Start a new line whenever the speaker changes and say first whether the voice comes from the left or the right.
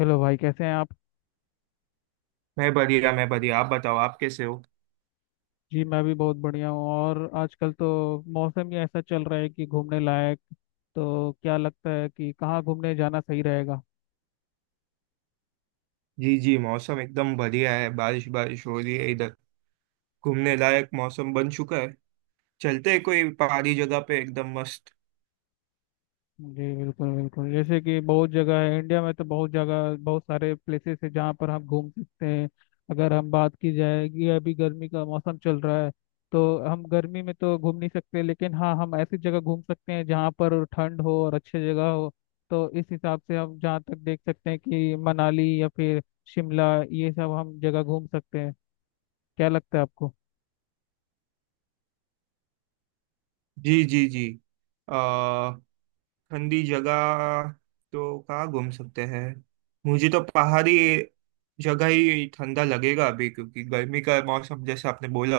left: Hello भाई, कैसे हैं आप।
right: मैं बढ़िया। आप बताओ आप कैसे हो।
left: जी मैं भी बहुत बढ़िया हूँ। और आजकल तो मौसम ही ऐसा चल रहा है कि घूमने लायक। तो क्या लगता है कि कहाँ घूमने जाना सही रहेगा।
right: जी जी मौसम एकदम बढ़िया है। बारिश बारिश हो रही है इधर। घूमने लायक मौसम बन चुका है। चलते हैं कोई पहाड़ी जगह पे एकदम मस्त।
left: जी बिल्कुल बिल्कुल, जैसे कि बहुत जगह है इंडिया में, तो बहुत जगह, बहुत सारे प्लेसेस है जहाँ पर हम घूम सकते हैं। अगर हम बात की जाए कि अभी गर्मी का मौसम चल रहा है, तो हम गर्मी में तो घूम नहीं सकते, लेकिन हाँ हम ऐसी जगह घूम सकते हैं जहाँ पर ठंड हो और अच्छी जगह हो। तो इस हिसाब से हम जहाँ तक देख सकते हैं कि मनाली या फिर शिमला, ये सब हम जगह घूम सकते हैं। क्या लगता है आपको।
right: जी जी जी। आ ठंडी जगह तो कहाँ घूम सकते हैं। मुझे तो पहाड़ी जगह ही ठंडा लगेगा अभी, क्योंकि गर्मी का मौसम जैसे आपने बोला,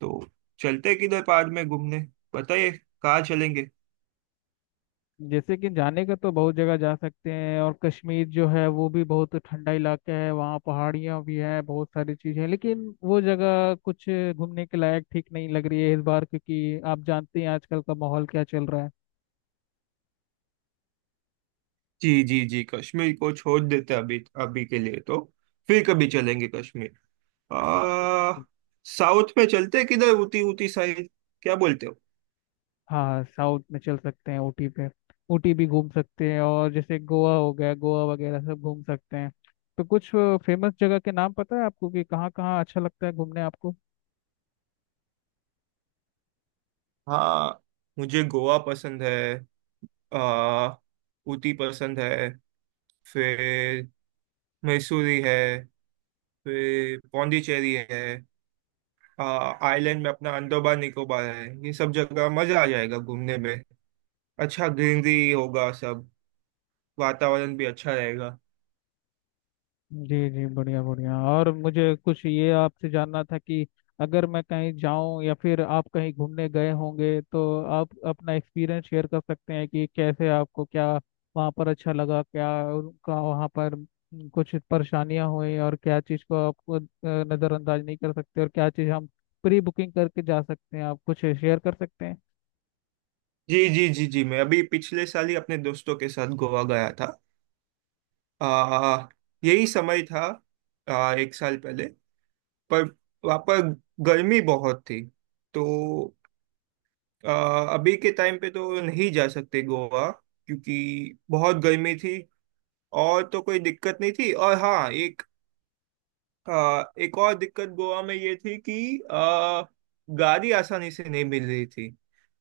right: तो चलते हैं किधर पहाड़ में घूमने। बताइए कहाँ चलेंगे।
left: जैसे कि जाने का तो बहुत जगह जा सकते हैं, और कश्मीर जो है वो भी बहुत ठंडा इलाका है, वहाँ पहाड़ियाँ भी हैं, बहुत सारी चीज़ें हैं, लेकिन वो जगह कुछ घूमने के लायक ठीक नहीं लग रही है इस बार, क्योंकि आप जानते हैं आजकल का माहौल क्या चल रहा है।
right: जी जी जी, कश्मीर को छोड़ देते अभी अभी के लिए, तो फिर कभी चलेंगे कश्मीर। आ साउथ में चलते हैं किधर, उटी उटी साइड। क्या बोलते हो।
left: हाँ, साउथ में चल सकते हैं, ऊटी पे। ऊटी भी घूम सकते हैं, और जैसे गोवा हो गया, गोवा वगैरह सब घूम सकते हैं। तो कुछ फेमस जगह के नाम पता है आपको कि कहाँ कहाँ अच्छा लगता है घूमने आपको।
right: हाँ, मुझे गोवा पसंद है। आ उटी पसंद है। फिर मैसूरी है। फिर पौंडीचेरी है। आ आइलैंड में अपना अंडमान निकोबार है। ये सब जगह मजा आ जाएगा घूमने में। अच्छा ग्रीनरी होगा सब। वातावरण भी अच्छा रहेगा।
left: जी जी बढ़िया बढ़िया। और मुझे कुछ ये आपसे जानना था कि अगर मैं कहीं जाऊं या फिर आप कहीं घूमने गए होंगे, तो आप अपना एक्सपीरियंस शेयर कर सकते हैं कि कैसे आपको क्या वहां पर अच्छा लगा, क्या उनका वहां पर कुछ परेशानियां हुई, और क्या चीज़ को आपको नज़रअंदाज नहीं कर सकते, और क्या चीज़ हम प्री बुकिंग करके जा सकते हैं। आप कुछ शेयर कर सकते हैं।
right: जी जी जी जी, मैं अभी पिछले साल ही अपने दोस्तों के साथ गोवा गया था। आ, यही समय था, एक साल पहले। पर वहाँ पर गर्मी बहुत थी। तो अभी के टाइम पे तो नहीं जा सकते गोवा, क्योंकि बहुत गर्मी थी। और तो कोई दिक्कत नहीं थी। और हाँ, एक एक और दिक्कत गोवा में ये थी कि गाड़ी आसानी से नहीं मिल रही थी,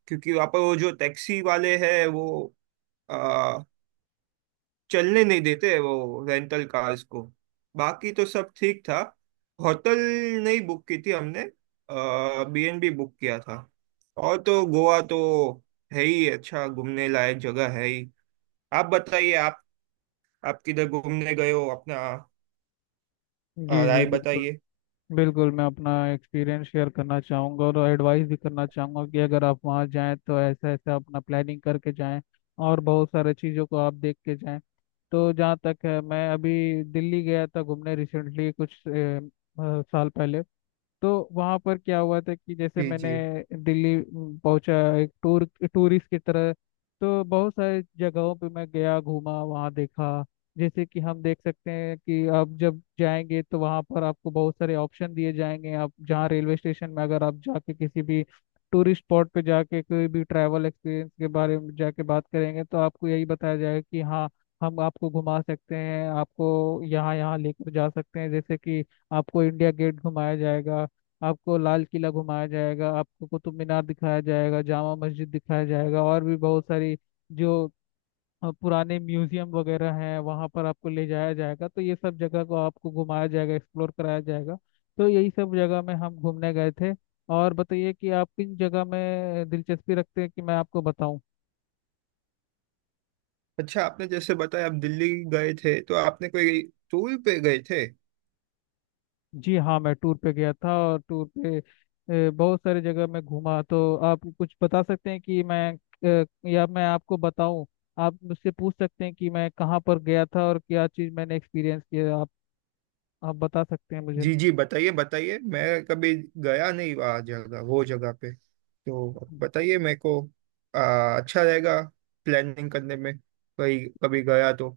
right: क्योंकि वहाँ पर वो जो टैक्सी वाले हैं वो चलने नहीं देते वो रेंटल कार्स को। बाकी तो सब ठीक था। होटल नहीं बुक की थी हमने, बीएनबी बुक किया था। और तो गोवा तो है ही अच्छा, घूमने लायक जगह है ही। आप बताइए, आप किधर घूमने गए हो अपना,
left: जी जी
right: राय
left: बिल्कुल
right: बताइए।
left: बिल्कुल, मैं अपना एक्सपीरियंस शेयर करना चाहूँगा और एडवाइस भी करना चाहूँगा कि अगर आप वहाँ जाएं तो ऐसा ऐसा अपना प्लानिंग करके जाएं, और बहुत सारे चीज़ों को आप देख के जाएं। तो जहाँ तक है, मैं अभी दिल्ली गया था घूमने, रिसेंटली कुछ साल पहले। तो वहाँ पर क्या हुआ था कि जैसे
right: जी
left: मैंने
right: जी,
left: दिल्ली पहुंचा, एक टूर टूरिस्ट की तरह। तो बहुत सारे जगहों पे मैं गया, घूमा वहाँ, देखा। जैसे कि हम देख सकते हैं कि आप जब जाएंगे तो वहाँ पर आपको बहुत सारे ऑप्शन दिए जाएंगे। आप जहाँ रेलवे स्टेशन में अगर आप जाके किसी भी टूरिस्ट स्पॉट पे जाके कोई भी ट्रैवल एक्सपीरियंस के बारे में जाके बात करेंगे, तो आपको यही बताया जाएगा कि हाँ हम आपको घुमा सकते हैं, आपको यहाँ यहाँ लेकर जा सकते हैं। जैसे कि आपको इंडिया गेट घुमाया जाएगा, आपको लाल किला घुमाया जाएगा, आपको कुतुब मीनार दिखाया जाएगा, जामा मस्जिद दिखाया जाएगा, और भी बहुत सारी जो पुराने म्यूजियम वगैरह हैं वहाँ पर आपको ले जाया जाएगा। तो ये सब जगह को आपको घुमाया जाएगा, एक्सप्लोर कराया जाएगा। तो यही सब जगह में हम घूमने गए थे। और बताइए कि आप किन जगह में दिलचस्पी रखते हैं कि मैं आपको बताऊं।
right: अच्छा आपने जैसे बताया आप दिल्ली गए थे, तो आपने कोई टूर पे गए थे।
left: जी हाँ, मैं टूर पे गया था। और टूर पे बहुत सारी जगह मैं घूमा। तो आप कुछ बता सकते हैं कि मैं या मैं आपको बताऊं। आप मुझसे पूछ सकते हैं कि मैं कहाँ पर गया था और क्या चीज़ मैंने एक्सपीरियंस किया। आप बता सकते हैं मुझे।
right: जी जी, बताइए बताइए, मैं कभी गया नहीं वहाँ जगह, वो जगह पे, तो बताइए मेरे को अच्छा रहेगा प्लानिंग करने में, कहीं कभी गया तो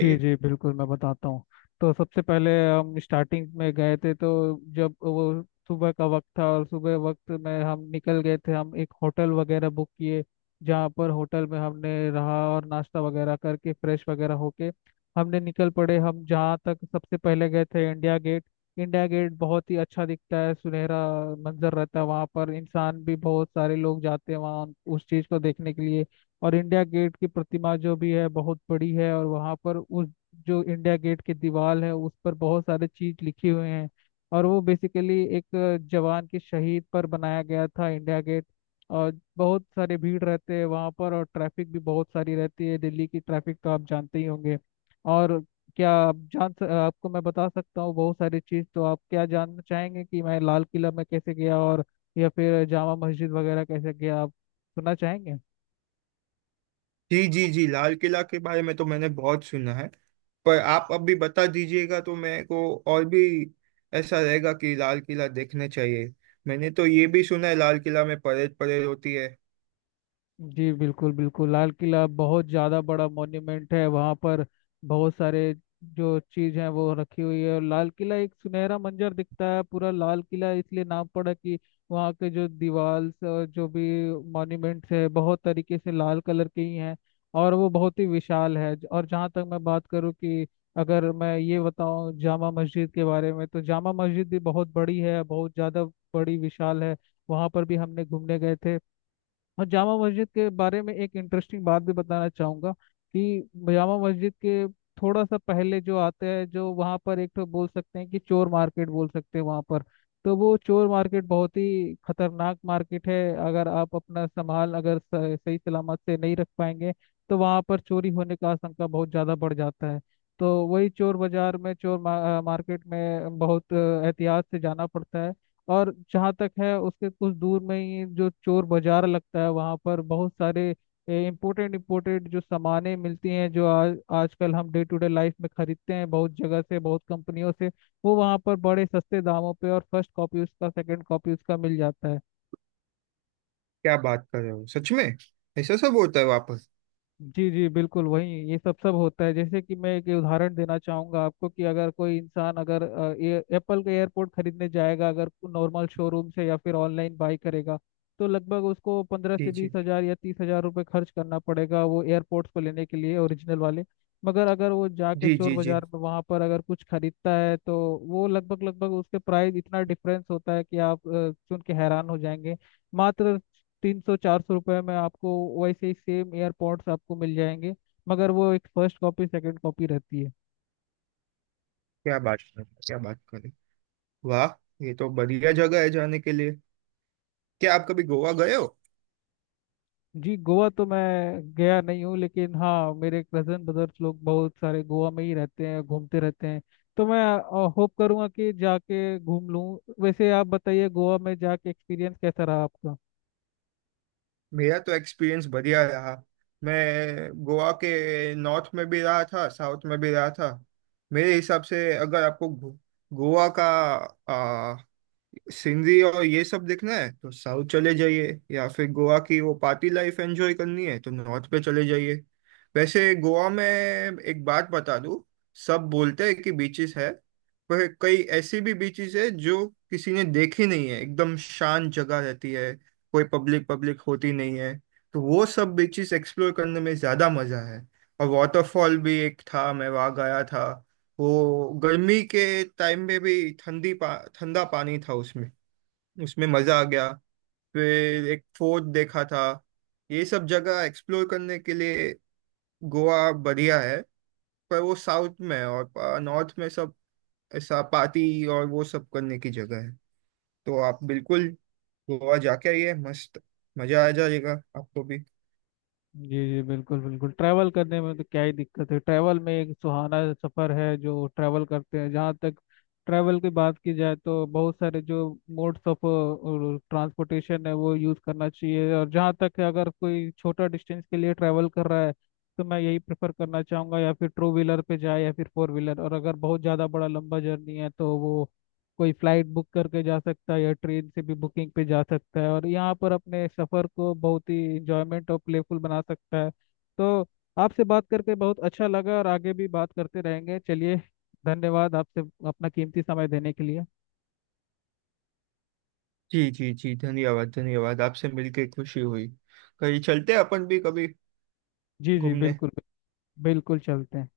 left: जी जी बिल्कुल, मैं बताता हूँ। तो सबसे पहले हम स्टार्टिंग में गए थे, तो जब वो सुबह का वक्त था और सुबह वक्त में हम निकल गए थे, हम एक होटल वगैरह बुक किए, जहाँ पर होटल में हमने रहा, और नाश्ता वगैरह करके फ्रेश वगैरह होके हमने निकल पड़े। हम जहाँ तक सबसे पहले गए थे, इंडिया गेट। इंडिया गेट बहुत ही अच्छा दिखता है, सुनहरा मंजर रहता है वहाँ पर। इंसान भी बहुत सारे लोग जाते हैं वहाँ उस चीज़ को देखने के लिए। और इंडिया गेट की प्रतिमा जो भी है बहुत बड़ी है, और वहाँ पर उस, जो इंडिया गेट की दीवार है, उस पर बहुत सारे चीज लिखे हुए हैं, और वो बेसिकली एक जवान के शहीद पर बनाया गया था इंडिया गेट। और बहुत सारे भीड़ रहते हैं वहाँ पर, और ट्रैफिक भी बहुत सारी रहती है, दिल्ली की ट्रैफिक तो आप जानते ही होंगे। और क्या आप आपको मैं बता सकता हूँ बहुत सारी चीज़। तो आप क्या जानना चाहेंगे कि मैं लाल किला में कैसे गया, और या फिर जामा मस्जिद वगैरह कैसे गया। आप सुनना चाहेंगे।
right: जी जी जी, लाल किला के बारे में तो मैंने बहुत सुना है। पर आप अब भी बता दीजिएगा तो मेरे को और भी ऐसा रहेगा कि लाल किला देखने चाहिए। मैंने तो ये भी सुना है लाल किला में परेड परेड होती है।
left: जी बिल्कुल बिल्कुल, लाल किला बहुत ज़्यादा बड़ा मॉन्यूमेंट है। वहाँ पर बहुत सारे जो चीज़ हैं वो रखी हुई है, और लाल किला एक सुनहरा मंजर दिखता है। पूरा लाल किला इसलिए नाम पड़ा कि वहाँ के जो दीवार और जो भी मॉन्यूमेंट्स है बहुत तरीके से लाल कलर के ही हैं, और वो बहुत ही विशाल है। और जहाँ तक मैं बात करूँ कि अगर मैं ये बताऊँ जामा मस्जिद के बारे में, तो जामा मस्जिद भी बहुत बड़ी है, बहुत ज़्यादा बड़ी विशाल है। वहाँ पर भी हमने घूमने गए थे। और जामा मस्जिद के बारे में एक इंटरेस्टिंग बात भी बताना चाहूँगा कि जामा मस्जिद के थोड़ा सा पहले जो आता है, जो वहाँ पर एक तो बोल सकते हैं कि चोर मार्केट बोल सकते हैं वहाँ पर। तो वो चोर मार्केट बहुत ही खतरनाक मार्केट है। अगर आप अपना संभाल अगर स- सही सलामत से नहीं रख पाएंगे, तो वहाँ पर चोरी होने का आशंका बहुत ज़्यादा बढ़ जाता है। तो वही चोर बाजार में, चोर मार्केट में बहुत एहतियात से जाना पड़ता है। और जहाँ तक है, उसके कुछ दूर में ही जो चोर बाजार लगता है वहाँ पर बहुत सारे इम्पोर्टेंट इम्पोर्टेंट जो सामानें मिलती हैं, जो आज आजकल हम डे टू डे लाइफ में खरीदते हैं, बहुत जगह से, बहुत कंपनियों से, वो वहाँ पर बड़े सस्ते दामों पे, और फर्स्ट कॉपी उसका, सेकंड कॉपी उसका मिल जाता है।
right: क्या बात कर रहे हो, सच में ऐसा सब होता है वापस।
left: जी जी बिल्कुल वही ये सब सब होता है। जैसे कि मैं एक उदाहरण देना चाहूंगा आपको कि अगर कोई इंसान, अगर अ, ये एप्पल का एयरपोर्ट खरीदने जाएगा, अगर नॉर्मल शोरूम से या फिर ऑनलाइन बाई करेगा, तो लगभग उसको पंद्रह
right: जी
left: से
right: जी
left: बीस हजार या 30 हजार रुपये खर्च करना पड़ेगा वो एयरपोर्ट्स को लेने के लिए, ओरिजिनल वाले। मगर अगर वो जाके
right: जी
left: चोर
right: जी जी,
left: बाजार में वहाँ पर अगर कुछ खरीदता है, तो वो लगभग लगभग उसके प्राइस इतना डिफरेंस होता है कि आप सुन के हैरान हो जाएंगे। मात्र 300 400 रुपये में आपको वैसे ही सेम एयरपॉड्स आपको मिल जाएंगे, मगर वो एक फर्स्ट कॉपी सेकंड कॉपी रहती है।
right: क्या बात करें। वाह, ये तो बढ़िया जगह है जाने के लिए। क्या आप कभी गोवा गए हो।
left: जी गोवा तो मैं गया नहीं हूँ, लेकिन हाँ मेरे कजन ब्रदर्स लोग बहुत सारे गोवा में ही रहते हैं, घूमते रहते हैं। तो मैं होप करूँगा कि जाके घूम लूँ। वैसे आप बताइए, गोवा में जाके एक्सपीरियंस कैसा रहा आपका।
right: मेरा तो एक्सपीरियंस बढ़िया रहा। मैं गोवा के नॉर्थ में भी रहा था, साउथ में भी रहा था। मेरे हिसाब से अगर आपको गोवा का सिंधी और ये सब देखना है तो साउथ चले जाइए, या फिर गोवा की वो पार्टी लाइफ एंजॉय करनी है तो नॉर्थ पे चले जाइए। वैसे गोवा में एक बात बता दूं, सब बोलते हैं कि बीचेस है, पर कई ऐसी भी बीचेस है जो किसी ने देखी नहीं है, एकदम शांत जगह रहती है, कोई पब्लिक पब्लिक होती नहीं है। तो वो सब बीचेस एक्सप्लोर करने में ज्यादा मजा है। और वाटरफॉल भी एक था मैं वहाँ गया था। वो गर्मी के टाइम में भी ठंडा पानी था उसमें। उसमें मजा आ गया। फिर एक फोर्ट देखा था। ये सब जगह एक्सप्लोर करने के लिए गोवा बढ़िया है। पर वो साउथ में है, और नॉर्थ में सब ऐसा पार्टी और वो सब करने की जगह है। तो आप बिल्कुल गोवा जाके आइए मस्त, मजा आ जाएगा आपको भी।
left: जी जी बिल्कुल बिल्कुल, ट्रैवल करने में तो क्या ही दिक्कत है। ट्रैवल में एक सुहाना सफ़र है जो ट्रैवल करते हैं। जहाँ तक ट्रैवल की बात की जाए, तो बहुत सारे जो मोड्स ऑफ ट्रांसपोर्टेशन है वो यूज़ करना चाहिए। और जहाँ तक है, अगर कोई छोटा डिस्टेंस के लिए ट्रैवल कर रहा है, तो मैं यही प्रेफर करना चाहूँगा या फिर टू व्हीलर पे जाए या फिर फोर व्हीलर, और अगर बहुत ज़्यादा बड़ा लंबा जर्नी है तो वो कोई फ्लाइट बुक करके जा सकता है या ट्रेन से भी बुकिंग पे जा सकता है, और यहाँ पर अपने सफ़र को बहुत ही इंजॉयमेंट और प्लेफुल बना सकता है। तो आपसे बात करके बहुत अच्छा लगा, और आगे भी बात करते रहेंगे। चलिए, धन्यवाद आपसे, अपना कीमती समय देने के लिए।
right: जी जी जी, धन्यवाद धन्यवाद, आपसे मिलके खुशी हुई। कहीं चलते हैं अपन भी कभी
left: जी जी
right: घूमने।
left: बिल्कुल बिल्कुल, चलते हैं।